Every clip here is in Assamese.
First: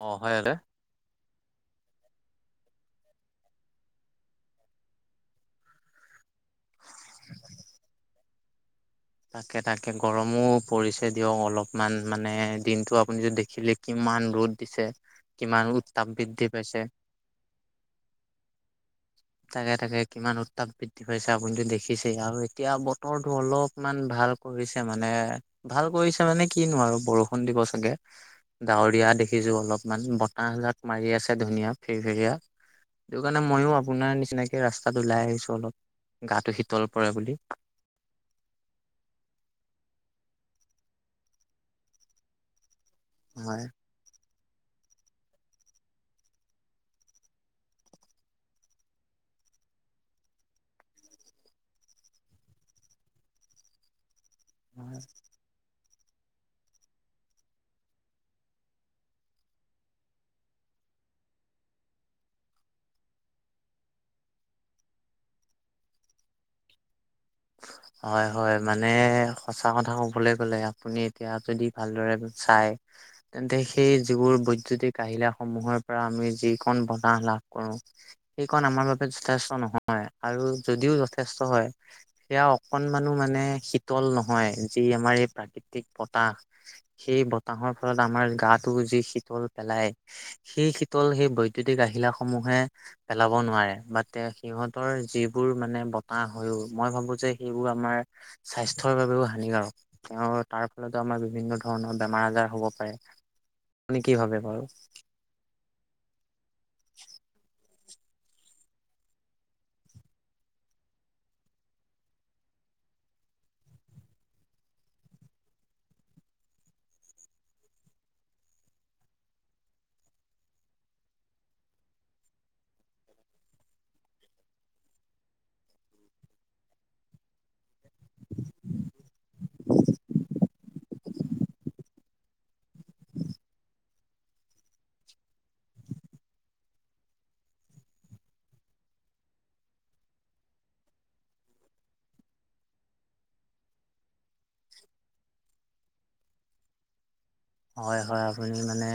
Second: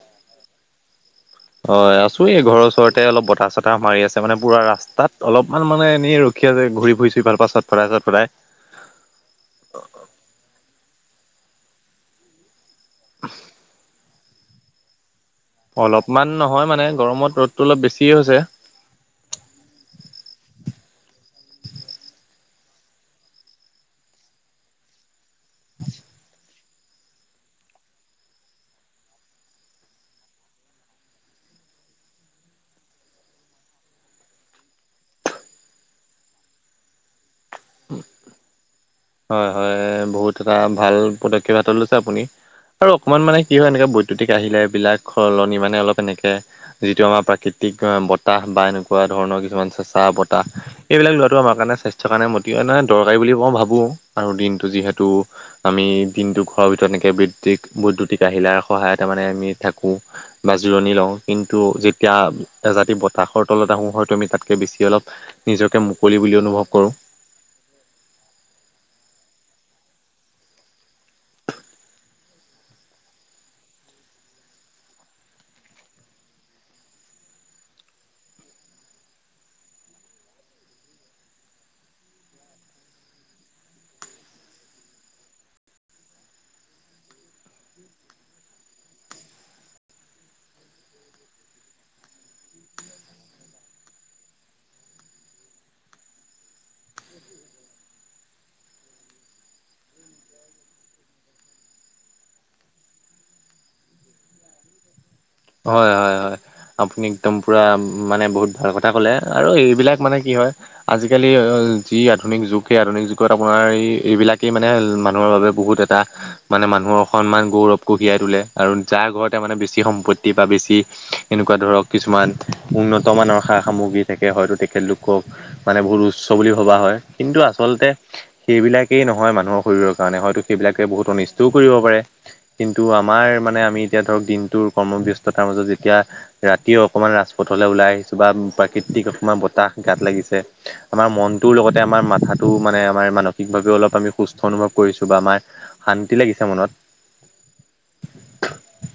অ' হয় [unintelligible] [inaudible] হয় আছো এই ঘৰৰ ওচৰতে অলপ বতাহ চতাহ মাৰি আছে মানে পুৰা ৰাস্তাত অলপমান মানে এনেই ৰ কিয় যে ঘূৰি ফুৰিছোঁ ইফালৰ পৰা চত ফটাই চত ফটাই। তাকে তাকে গৰমো পৰিছে দিয়ক অলপমান মানে দিনটো আপুনি যদি দেখিলে কিমান ৰ'দ দিছে। কিমান উত্তাপ অলপমান বৃদ্ধি নহয় পাইছে মানে গৰমত ৰ'দটো অলপ বেছিয়ে হৈছে। তাকে, তাকে, কিমান উত্তাপ বৃদ্ধি পাইছে আপুনিতো দেখিছেই আৰু এতিয়া বতৰটো অলপ মান ভাল কৰিছে মানে, ভাল কৰিছে মানে কিনো আৰু বৰষুণ দিব চাগে। ডাৱৰীয়া দেখিছো অলপমান, বতাহজাক মাৰি আছে ধুনীয়া ফিৰফিৰিয়া। সেইটো কাৰণে মইয়ো আপোনাৰ নিচিনাকে ৰাস্তাত ওলাই আহিছো, অলপ গাটো শীতল পৰে বুলি। হয়, হয়, বহুত এটা ভাল পদক্ষেপ হাত লৈছে আপুনি আৰু অকমান মানে কি হয় এনেকে প্ৰতিক আহিলে বিলাক সলনি মানে অলপ এনেকৈ যিটো আমাৰ প্ৰাকৃতিক বতাহ বা এনেকুৱা ধৰণৰ কিছুমান চেঁচা বতাহ। এইবিলাক লোৱাটো আমাৰ কাৰণে স্বাস্থ্যৰ কাৰণে ম দৰকাৰী বুলি মই ভাবো আৰু দিনটো হয় যিহেতু আমি দিনটো ঘৰৰ ভিতৰত এনেকে বৈদ্যুতিক বৈদ্যুতিক আহিলাৰ সহায় তাৰ মানে আমি থাকো। বা জিৰণি লও, কিন্তু যেতিয়া এজাতি বতাহৰ তলত আহো হয়তো আমি তাতকে বেছি অলপ নিজকে মুকলি বুলি অনুভৱ কৰো। [inaudible] হয়, হয়, মানে সঁচা কথা ক'বলৈ গ'লে আপুনি এতিয়া যদি ভালদৰে চাই তেন্তে সেই যিবোৰ বৈদ্যুতিক আহিঁলাসমূহৰ পৰা আমি যিখন বতাহ লাভ কৰো। সেইকণ আমাৰ বাবে যথেষ্ট নহয়, আৰু যদিও যথেষ্ট হয় সেয়া অকনমানো মানে শীতল নহয়, যি আমাৰ এই প্ৰাকৃতিক ব। সেই বতাহৰ ফলত আমাৰ গাটো যি শীতল পেলাই সেই শীতল, সেই বৈদ্যুতিক আহিলাসমূহে পেলাব নোৱাৰে, বা সিহঁতৰ যিবোৰ মানে বতাহ হৈ মই ভাবো যে সেইবোৰ আমাৰ স্বাস্থ্যৰ বাবেও হানিকাৰক। অঁ, তাৰ ফলতো আমাৰ বিভিন্ন ধৰণৰ বেমাৰ আজাৰ হ'ব পাৰে, আপুনি কি ভাবে বাৰু? হয়-হয়-হয়। আপুনি একদম পুৰা মানে বহুত ভাল কথা ক'লে, আৰু এই বিলাক মানে কি হয় আজিকালি যি আধুনিক যুগ, সেই আধুনিক যুগত আপোনাৰ এই এইবিলাকেই মানে মানুহৰ বাবে বহুত এটা মানে মানুহৰ সন্মান, গৌৰৱ কঢ়িয়াই তোলে আৰু যাৰ ঘৰতে মানে বেছি সম্পত্তি তিবা বেছি এনেকুৱা ধৰক, কিছুমান উন্নত মানৰ সা-সামগ্ৰী থাকে হয়তো তেখেতলোকক মানে বহুত উচ্চ বুলি ভবা হয়, কিন্তু আচলতে সেইবিলাকেই নহয়, মানুহৰ শৰীৰৰ কাৰণে হয়তো সেইবিলাকে বহুত অনিষ্টও কৰিব পাৰে। কিন্তু আমাৰ মানে আমি এতিয়া ধৰক দিনটোৰ কৰ্মব্যস্ততাৰ মাজত যেতিয়া ৰাতিও অকমান ৰাজপথলৈ ওলাই আহিছোঁ বা প্ৰাকৃতিক অকমান বতাহ গাত লাগিছে। আমাৰ মনটোৰ লগতে আমাৰ মাথাটো মানে আমাৰ মানসিকভাৱেও অলপ আমি সুস্থ অনুভৱ কৰিছো, বা আমাৰ শান্তি লাগিছে মনত। হয়, হয়, আপুনি মানে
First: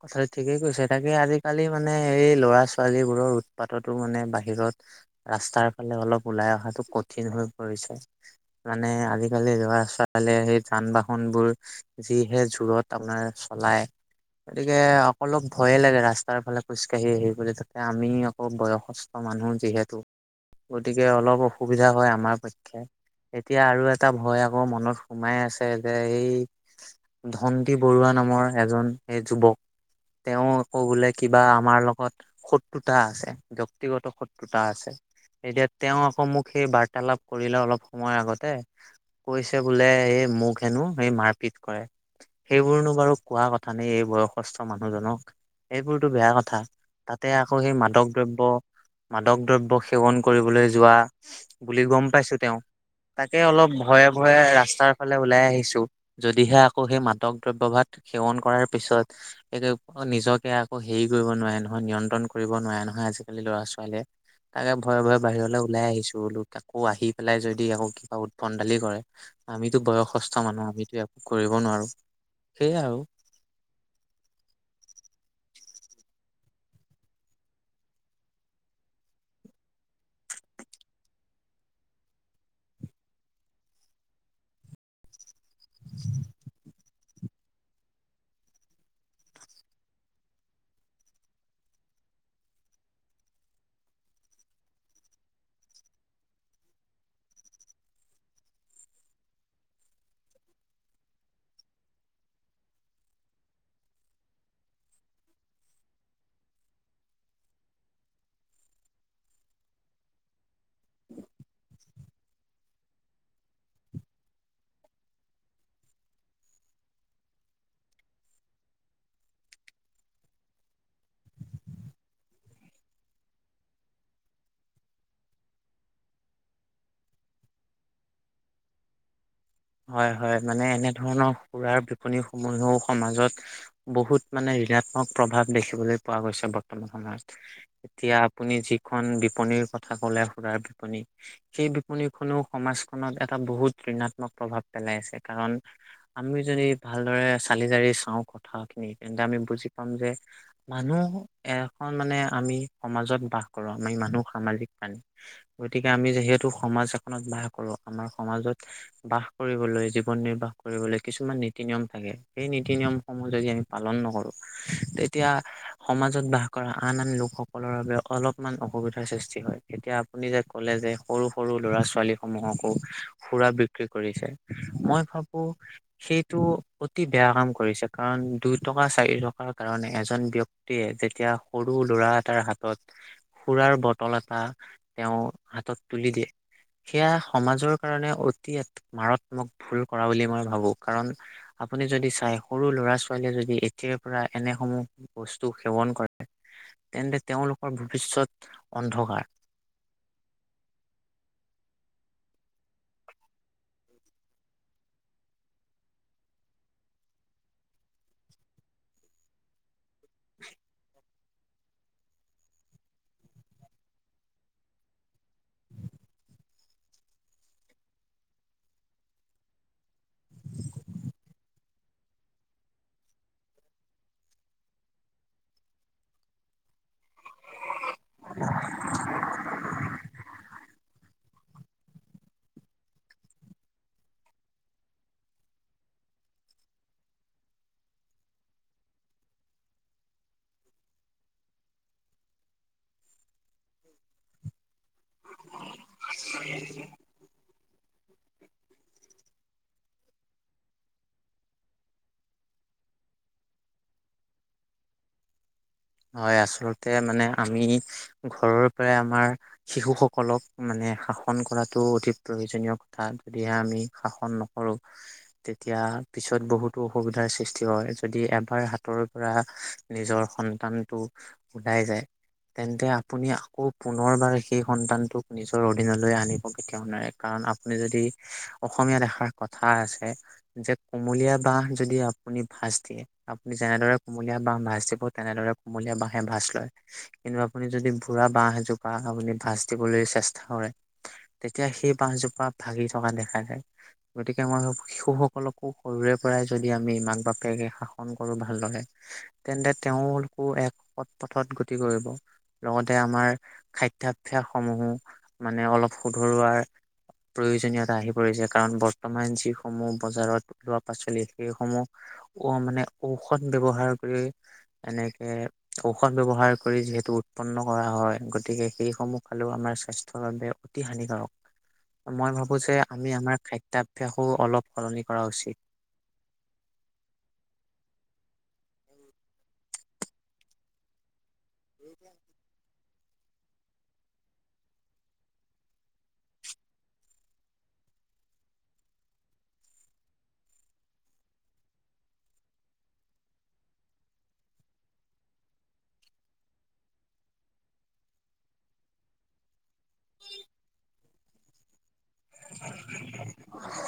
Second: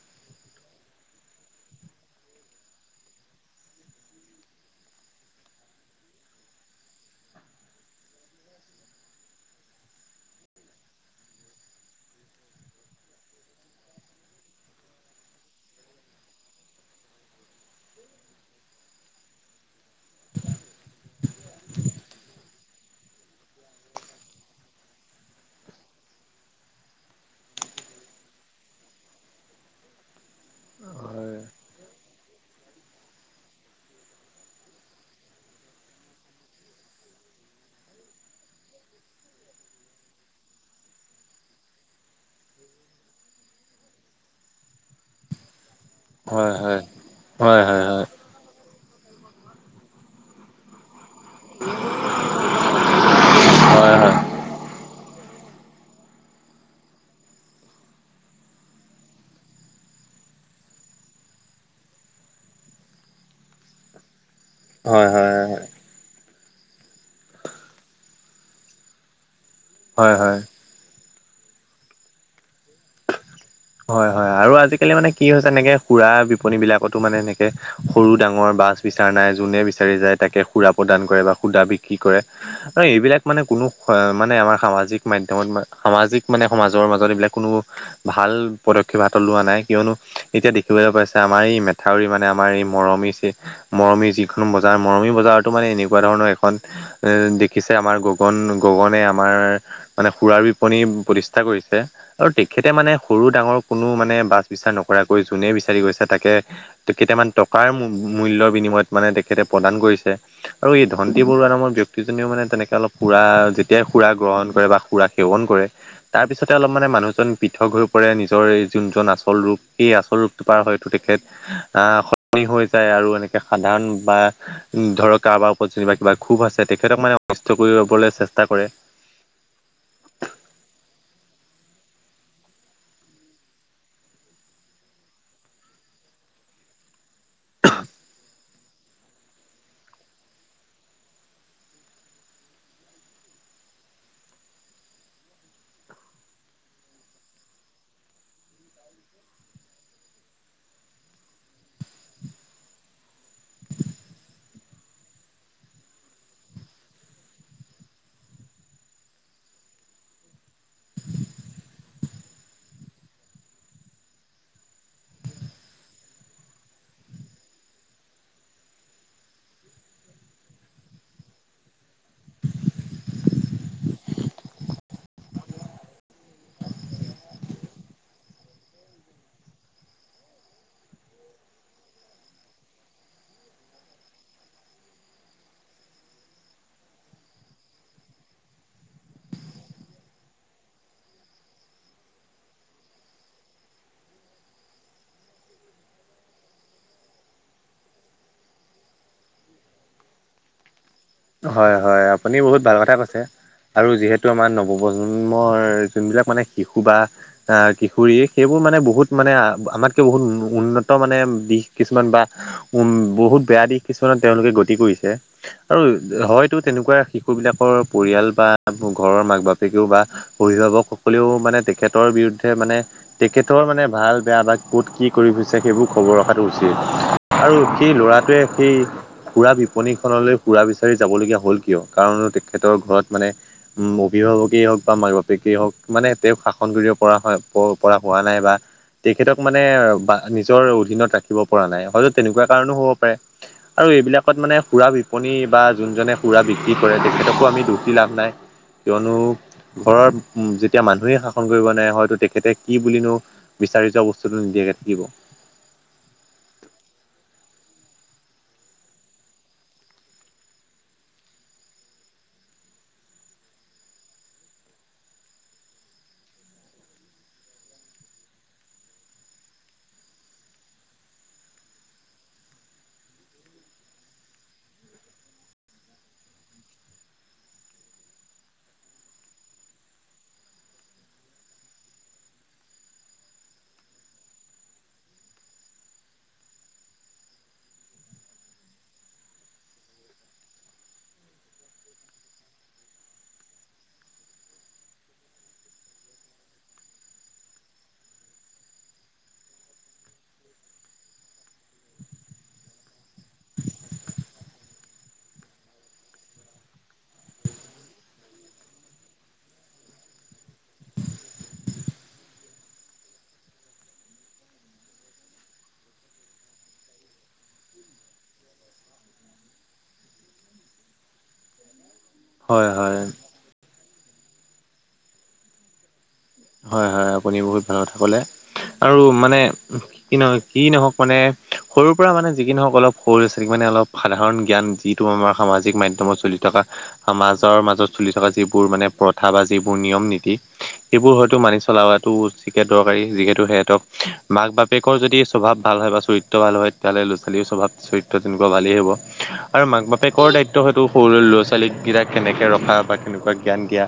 কথাটো ঠিকেই কৈছে, তাকে আজিকালি মানে এই ল'ৰা ছোৱালী বোৰৰ উৎপাততো মানে বাহিৰত ৰাস্তাৰ ফালে অলপ উলাই অহাটো কঠিন হৈ পৰিছে। মানে আজিকালি ল'ৰা- ছোৱালীয়ে সেই যান-বাহন বোৰ যিহে জোৰত আপোনাৰ চলাই গতিকে অকলপ ভয়ে লাগে ৰাস্তাৰ ফালে খোজকাঢ়ি আহি বলে তাতে আমি অ', বয়সস্থ মানুহ যিহেতু গতিকে অলপ অসুবিধা হয় আমাৰ পক্ষে। এতিয়া আৰু এটা ভয় আকৌ মনত সোমাই আছে যে, এই ধন কি বৰুৱা নামৰ এজন এই যুৱক তেওঁ আকৌ বোলে কিবা আমাৰ লগত শত্ৰুতা আছে, ব্যক্তিগত শত্ৰুতা আছে। এতিয়া তেওঁ আকৌ মোক সেই বাৰ্তালাপ কৰিলে অলপ সময় আগতে কৈছে বোলে এই মোক হেনো সেই মাৰপিত কৰে। সেইবোৰনো বাৰু কোৱা কথা নেকি এই বয়সস্থ মানুহজনক, সেই বোৰতো বেয়া হয় কথা, হয় তাত তে আকৌ হয় সেই হয় হয় মাদক দ্ৰব্য, মাদক দ্ৰব্য সেৱন কৰিবলৈ যোৱা বুলি গ'ম পাইছো তেওঁ। তাকে অলপ হয় ভয়ে ভয়ে ৰাস্তাৰ ফালে ওলাই আহিছো। যদিহে আকৌ সেই মানুহ দক দ্ৰব্য ভাত সেৱন কৰাৰ পিছত [unintelligible] নিজকে আকৌ হেৰি কৰিব নোৱাৰে নহয়, নিয়ন্ত্ৰণ কৰিব নোৱাৰে নহয় আজিকালি লৰা ছোৱালীয়ে। তাকে ভয়ে হয় হয় ভয়ে হয় বাহিৰলে ওলাই আহিছো আকৌ আহি পেলাই যদি আকৌ কিবা উৎভন ডালি কৰে আমিতো হয় হয়। বয়সস্থ মানুহ আমিতো একো কৰিব নোৱাৰো। সেইয়ে আৰু। হয় হয় হয় আৰু আজিকালি মানে কি হৈছে এনেকে সঙৰা বিপনী বিলাকতো মানে এনেকে সৰু ডাঙৰ বাছ বিচাৰ নাই, যোনে বিচাৰি যায় তাকে সুৰা প্ৰদান কৰে বা সুদা বিক্ৰী কৰে। ঐ এইবিলাক মানে কোনো মানে আমাৰ সামাজিক মাধ্যমত সামাজিক মানে সমাজৰ মাজত এইবিলাক কোনো ভাল পদক্ষেপ লোৱা নাই, কিয়নো এতিয়া দেখিবলৈ পাইছে আমাৰ এই মেথাউৰি মানে আমাৰ এই মৰমি ছে মৰমিৰ যিখন বজাৰ মৰমি বজাৰতো মানে এনেকুৱা ধৰণৰ এখন এ দেখিছে আমাৰ গগন গগনে আমাৰ মানে সুৰাৰ বিপণী প্ৰতিষ্ঠা কৰিছে আৰু তেখেতে মানে সৰু ডাঙৰ কোনো মানে বাছ বিচাৰ নকৰাকৈ যোনে বিচাৰি গৈছে তাকে কেইটামান টকাৰ মূল্যৰ বিনিময়ত মানে তেখেতে প্ৰদান কৰিছে আৰু এই ধনন্তী বৰুৱা নামৰ ব্যক্তিজনেও মানে তেনেকে অলপ সুৰা যেতিয়াই সুৰা গ্ৰহণ কৰে বা সুৰাক সেৱন কৰে তাৰ পিছতে অলপ মানে মানুহজন পৃথক হৈ পৰে নি নিজৰ এই যোনজন আচল ৰোগ সেই আচল ৰোগটোপাৰ হয়তো তেখেত আহ সনি হৈ যায় আৰু এনেকে সাধাৰণ বা ধৰক কাৰোবাৰ ওপৰত যেনিবা কিবা ক্ষুভ আছে তেখেতক মানে অনষ্ট কৰিবলৈ চেষ্টা কৰে হয় হয় মানে এনেধৰণৰ সুৰাৰ বিপনি সমূহেও সমাজত বহুত মানে ঋণাত্মক প্ৰভাৱ দেখিবলৈ পোৱা গৈছে বৰ্তমান সময়ত এতিয়া আপুনি যিখন বিপনীৰ কথা কলে সুৰাৰ বিপনী সেই বিপণীখনেও সমাজখনত এটা বহুত ঋণাত্মক প্ৰভাৱ পেলাই আছে কাৰণ আমি যদি ভালদৰে চালি জাৰি চাওঁ কথাখিনি তেন্তে আমি বুজি পাম যে মানুহ এখন মানে আমি সমাজত বাস কৰো আমি মানুহ সামাজিক প্ৰাণী গতিকে আমি যিহেতু সমাজ এখনত বাস কৰোঁ আমাৰ সমাজত বাস কৰিবলৈ জীৱন নিৰ্বাহ কৰিবলৈ কিছুমান নীতি নিয়ম থাকে সেই নীতি নিয়মসমূহ যদি আমি পালন নকৰোঁ তেতিয়া সমাজত বাস কৰা আন আন লোকসকলৰ বাবে অলপমান অসুবিধাৰ সৃষ্টি হয় এতিয়া আপুনি যে ক'লে যে সৰু সৰু ল'ৰা ছোৱালী সমূহকো সুৰা বি বিক্ৰী কৰিছে মই ভাবো সেইটো অতি বেয়া কাম কৰিছে কাৰণ দুই টকা চাৰি টকাৰ কাৰণে এজন ব্য়ক্তি তিয়ে যেতিয়া সৰু ল'ৰা এটাৰ হাতত সুৰাৰ বটল এটা তেওঁ হাতত তুলি দিয়ে সেয়া সমাজৰ কাৰণে অতি মাৰাত্মক ভুল কৰা বুলি মই ভাবো কাৰণ আপুনি যদি চাই সৰু ল'ৰা ছোৱালীয়ে যদি এতিয়াৰ পৰা এনেসমূহ বস্তু সেৱন কৰে তেন্তে তেওঁলোকৰ ভৱিষ্যত অন্ধকাৰ হয় হয় আপুনি বহুত ভাল কথা কৈছে আৰু যিহেতু আমাৰ নৱপ্ৰজন্মৰ যোনবিলাক মানে শিশু বা আহ কিশোৰী সেইবোৰ মানে বহুত মানে আমাতকে বহুত উন্নত মানে দিশ কিছুমান বা উম বহুত বেয়া দিশ কিছুমান তেওঁলোকে গতি কৰিছে আৰু হয়তো তেনেকুৱা শিশুবিলাকৰ পৰিয়াল বা ঘৰৰ মাক বাপেকেও বা অভিভাৱকসকলেও মানে তেখেতৰ বিৰুদ্ধে মানে তেখেতৰ মানে ভাল বেয়া বা কত কি কৰি ফুৰে সেইবোৰ খবৰ ৰখাটো উচিত আৰু সেই ল'ৰাটোৱে সেই সুৰা বিপনীখনলৈ সুৰা বিচ ৰি যাবলগীয়া হ'ল কিয় কাৰণ তেখেতৰ ঘৰত মানে উ অভিভাৱকেই হওক বা মাক বাপেকেই হওক মানে তেওঁক শাসন ধৰি পৰা হয় পৰা হোৱা নাই বা তেখেতক মানে বা নিজৰ অধীনত ৰাখিব পৰা নাই হয়তো তেনেকুৱা কাৰণো হ'ব পাৰে আৰু এইবিলাকত মানে সুৰা বিপনী বা যোনজনে সুৰা বিক্ৰী কৰে তেখেতকো আমি দুষী লাভ নাই কিয়নো ঘৰত উম যেতিয়া মানুহে শাসন কৰিব নোৱাই হয়তো তেখেতে কি বুলিনো বিচাৰি যোৱা বস্তুটো নিদিয়াকে থাকিব হয় আচলতে মানে আমি ঘৰৰ পৰাই আমাৰ শিশু সকলক মানে শাসন কৰাতটো অধিক প্ৰয়োজনীয় কথা যদিহে আমি শাসন নক সৰু তেতিয়া পিছত বহুতো অসুবিধাৰ সৃষ্টি হয়, যদি এবাৰ হাতৰ পৰা নিজৰ সন তানটো উলাই যায়। তেন্তে আপুনি আকৌ পুনৰবাৰ সেই সন্তানটোক নিজৰ অধীনলৈ আনিব কেতিয়াও নোৱাৰে। কাৰণ আপুনি যদি অসমীয়াত এষাৰ কথা আছে যে কুমলীয়া বাঁহ যদি আপুনি ভাজ দিয়ে আপুনি যেনেদৰে কুমলীয়া বাঁহ ভাঁজ দিব তেনেদৰে কুমলীয়া বাঁহে ভাঁজ লয়। কিন্তু আপুনি যদি বুঢ়া বাহঁ এজোপা আপুনি ভাঁজ দিবলৈ চেষ্টা কৰে তেতিয়া সেই বাঁহজোপা ভাগি থকা দেখা যায়। গতিকে মই ভাবোঁ শিশুসকলকো সৰুৰে পৰাই যদি আমি মাক বাপেকে শাসন কৰো ভালদৰে তেন্তে তেওঁলোকো এক সৎ পথত গতি কৰিব। লগতে আমাৰ খাদ্যাভ্যাস সমূহো মানে অলপ শুধৰোৱাৰ প্ৰয়োজনীয়তা আহি পৰিছে কাৰণ বৰ্তমান যিসমূহ বজাৰত ওলোৱা পাচলি সেইসমূহ ঔ মানে ঔষধ ব্যৱহাৰ কৰি এনে এ ঔষধ ব্যৱহাৰ কৰি যিহেতু উৎপন্ন কৰা হয় গতিকে সেইসমূহ খালেও আমাৰ স্বাস্থ্যৰ বাবে অতি হানিকাৰক। হয়নে মই ভাবো যে আমি আমাৰ খাদ্যাভ্যাসো অলপ সলনি কৰা উচিত। হয় হয় আপুনি বহুত ডাঙৰ কথা ক'লে আৰু মানে কি নহয় কি নহওক মানে সৰুৰ পৰা মানে যিকি নহওক অলপ সৰু ল'ৰা ছোৱালীক মানে অলপ সাধাৰণ জ্ঞান যিটো আমাৰ সামাজিক মাধ্যমত চলি থকা সমাজৰ মাজত চলি থকা যিবোৰ মানে প্ৰথা বা যিবোৰ নিয়ম নীতি সেইবোৰ হ য়টো মানি চলাটো আতিকে দৰকাৰী যিহেতু সিহঁতক মাক বাপেকৰ যদি স্বভাৱ ভাল হয় বা চৰি ত্ৰ ভাল হয় তেতিয়াহলে ল'ৰা ছোৱালী স্বভাৱ চৰিত্ৰ তেনেকোৱা ভালেই হ'ব। আৰু মাক বাপেকৰ দায়িত্ব হয়তো সৰু ল'ৰা ছোৱালীকেইটাক কেনেকে ৰখা বা কেনেকোৱা কি জ্ঞান দিয়া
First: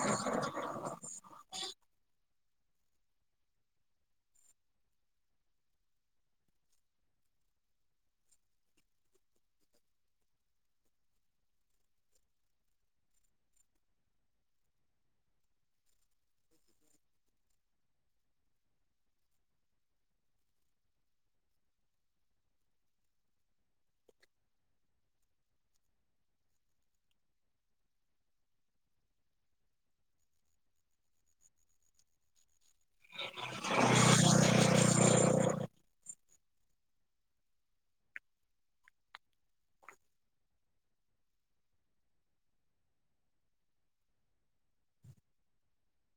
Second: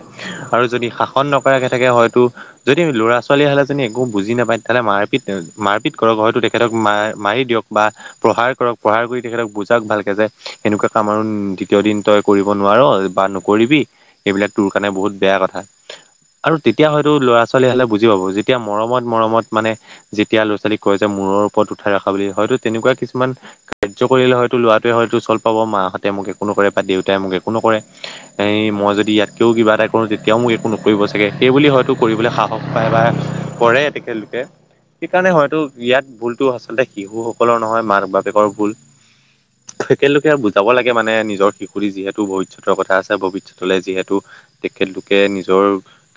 আৰু যদি শাসন নকৰাকে থাকে হয়তো যদি আমি ল'ৰা ছোৱালী হালে যদি একো বুজি নাপায় তেতিয়া হ'লে মাৰপিত মাৰপিত কৰক হয়তো সিহঁতক মা মাৰি দিয়ক বা প্ৰহাৰ কৰক প্ৰহাৰ কৰি তেখেতক বুজও ভালকে যে সেনেকোৱা কাম আৰু দ্বিতীয় দিন তই কৰিব নোৱাৰ বা নকৰিবি এইবিলাক তোৰ কাৰণে বহুত বেয়া কথা। আৰু তেতিয়া হয় টো ল'ৰা ছোৱালী হালে বুজি পাব যেতিয়া মৰমত মৰমত মানে যেতিয়া ল'ৰা ছোৱালীক কয় যে মূৰৰ ওপৰত উঠাই ৰখা বুলি হয়তো তেনেকোৱা কিছুমান কাৰ্য্য কৰিলে হয়তো লৰাটোৱে হয়তো চল পাব মাহঁতে মোক একো নকৰে বা দেউতাই মোক একো নকৰে হেৰি মই যদি ইয়াতকৈও কিবা এটা কৰো তেতিয়াও মোক একো নকৰিব চাগে সেইবুলি হয়তো কৰিবলৈ সাহস পায় বা কৰে তেখেতলোকে। সেইকাৰণে হয়তো ইয়াত ভুলতো আচলতে শিশুসকলৰ নহয় মাক বাপেকৰ ভুল। তেখেতলোকে বুজাব লাগে মানে নিজৰ শিশুটি যিহেতু ভৱিষ্যতৰ কথা আছে ভৱিষ্যতলৈ যিহেতু তেখেতলোকে নিজৰ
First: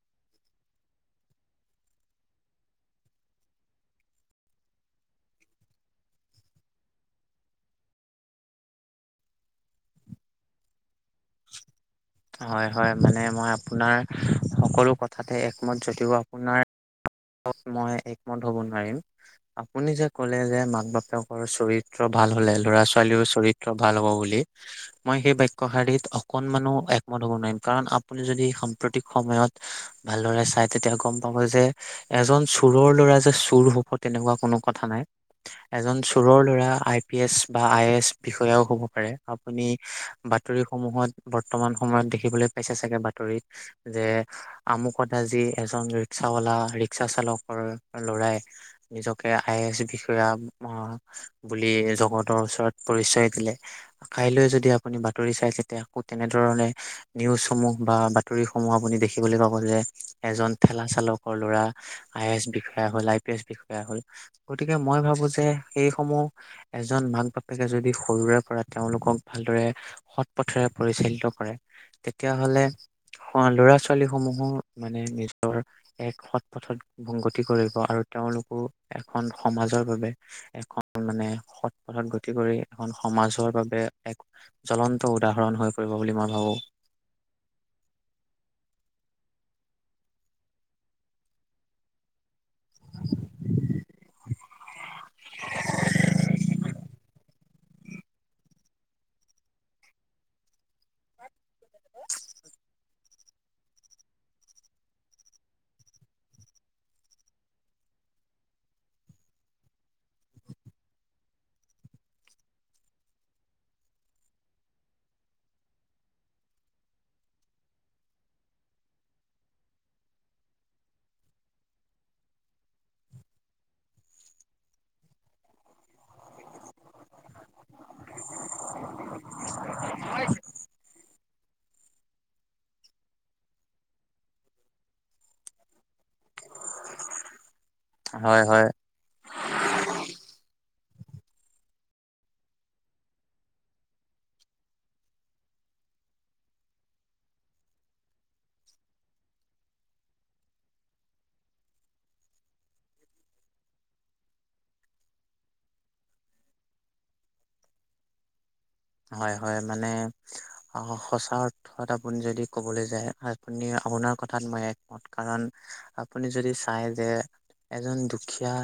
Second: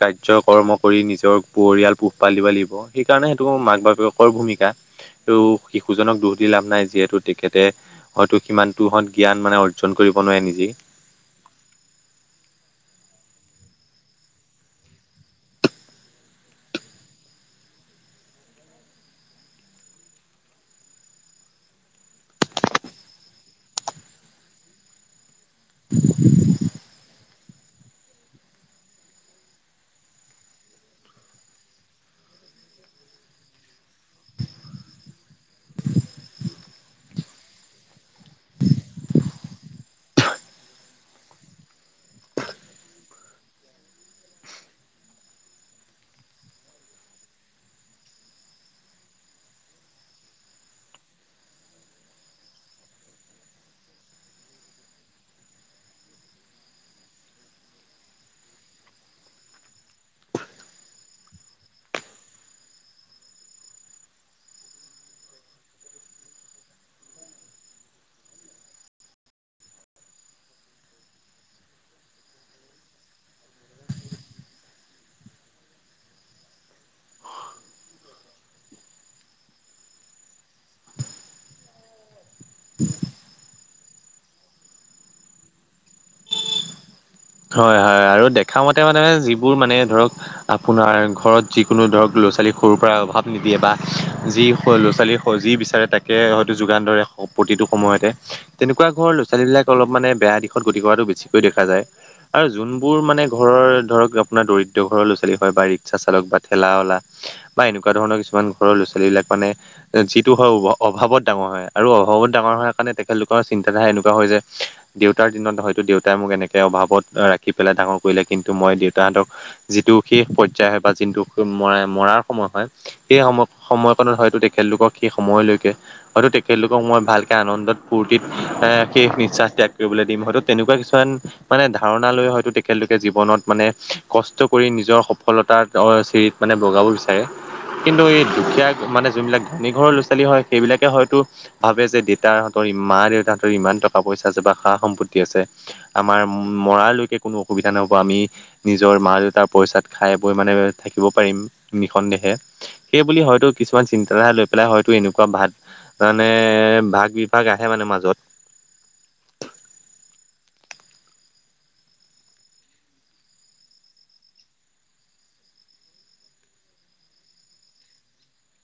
কাৰ্যক কৰ্ম কৰি নিজৰ পৰিয়াল পোহপাল দিব লাগিব সেইকাৰণে সেইটো মাক বাপেকৰ ভূমিকা। সেইটো শিশুজনক দুখ দি লাভ নাই যিহেতু তেখেতে হয়তো সিমানতোহঁত জ্ঞান মানে অৰ্জন কৰিব নোৱাৰে নিজেই। [unintelligible] হয় হয় মানে মই আপোনাৰ সকলো কথাতে একমত যদিও আপোনাৰ মই একমত হ'ব নোৱাৰিম। আপুনি যে কলে যে মাক বাপেকৰ চৰিত্ৰ ভাল হলে ল'ৰা ছোৱালীৰো চৰিত্ৰ ভাল হ'ব বুলি মই সেই বাক্যশাৰীত অকনমানো এক ম ধুব নোৱাৰিম কাৰণ আপুনি যদি সাম্প্ৰতিক সময়ত ভালদৰে চাই তেতিয়া গম পাব যে এজন চোৰৰ ল'ৰা যে চোৰ হ'ব তেনেকুৱা কোনো কথা নাই। এজন চোৰৰ ল'ৰা আই-পি-এছ বা আই-এ-এছ বিষয়াও হ'ব পাৰে। আপুনি বাতৰিসমূহত বৰ্তমান সময়ত দেখিবলৈ পাইছে চাগে বাতৰিত। যে আমুকত আজি এজন ৰিক্সাৱালা ৰিক্সা চালকৰ ল'ৰাই নিজকে আই এ এছ বিষয়া বুলি জগতৰ ওচৰত পৰিচয় দিলে। কাইলৈ যদি আপুনি বাতৰি চাই তেতিয়া তেনেধৰণে নিউজসমূহ বা বাতৰি সমূহ আপুনি দেখিবলৈ পাব যে এজন ঠেলা চালকৰ ল'ৰা আই এ এছ বিষয়া হ'ল, আই পি এছ বিষয়া হল। গতিকে মই ভাবো যে সেইসমূহ এজন মাক বাপেকে যদি সৰুৰে পৰা তেওঁলোকক ভালদৰে সৎ পথেৰে পৰিচালিত কৰে তেতিয়াহলে ল'ৰা ছোৱালী সমূহো মানে নিজৰ এক সৎ পথত সংগতি কৰিব আৰু তেওঁলোকো এখন সমাজৰ বাবে এখন মানে সৎ পথত গতি কৰি এখন সমাজৰ বাবে এক জ্বলন্ত উদাহৰণ হৈ পৰিব বুলি মই ভাবো। হয় হয় আৰু দেখা মতে মানে যিবোৰ মানে ধৰক আপোনাৰ ঘৰত যিকোনো ধৰক ল'ৰা ছোৱালী সৰুৰ পৰাই অভাৱ নিদিয়ে বা যি ল'ৰা ছোৱালী যি বিচাৰে তাকে হয়তো যোগান ধৰে প্ৰতিটো সময়তে, তেনেকুৱা ঘৰৰ ল'ৰা ছোৱালীবিলাক অলপ মানে বেয়া দিশত গতি কৰাটো বেছিকৈ দেখা যায়। আৰু যোনবোৰ মানে ঘৰৰ ধৰক আপোনাৰ দৰিদ্ৰ ঘৰৰ ল'ৰা ছোৱালী হয়, বা ৰিক্সা চালক বা ঠেলা চালক বা এনেকুৱা ধৰণৰ কিছুমান ঘৰৰ ল'ৰা ছালী বিলাক মানে যিটো হয় অভাৱত ডাঙৰ হয় আৰু অভাৱত ডাঙৰ হোৱাৰ কাৰণে তেখেতলোকৰ চিন্তাধাৰা এনেকুৱা হয় যে দেউতাৰ দিনত হয়তো দেউতাই মোক এনেকে অভাৱত ৰাখি পেলাই ডাঙৰ কৰিলে, কিন্তু মই দেউতাহঁতক যিটো শেষ পৰ্যায় হয় বা যিটো মৰাৰ সময় হয় সেই সময়-সময়কত হয়তো তেখেতলোকক সেই সময়লৈকে হয়তো তেখেতলোকক মই ভালকৈ আনন্দত, ফূৰ্তিত শেষ নিশ্বাস ত্যাগ কৰিবলৈ দিম হয়তো তেনেকুৱা কিছুমান মানে ধাৰণা লৈ হয়তো তেখেতলোকে জীৱনত মানে কষ্ট কৰি নিজৰ সফলতাৰ চিৰিত মানে বগাব বিচাৰে কিন্তু এই হয় হয়। দুখীয়া মানে যোনবিলাক ধনী ঘৰৰ ল'ৰা ছোৱালী হয় সেইবিলাকে হয়তো ভাবে যে, দেউতাহঁতৰ মা দেউতাহঁতৰ ইমান টকা পইচা আছে বা সা সম্পত্তি আছে আমাৰ মৰালৈকে কোনো অসুবিধা নহ'ব আমি নিজৰ মা দেউতাৰ পইচাত খাই বৈ মানে থাকিব পাৰিম নিখনন্দেহে। সেই বুলি হয়তো কিছুমান চিন্তাধাৰা লৈ পেলাই হয়তো এনেকুৱা ভাদ তাৰানে ভাগ বিভাগ আহে মানে মাজত। হয়, হয় মানে অ' সচা পথত আপুনি যদি ক'বলৈ যায় আপুনি আপোনাৰ কথাত মই একমত কাৰণ আপুনি যদি চাই যে এজন দুখীয়া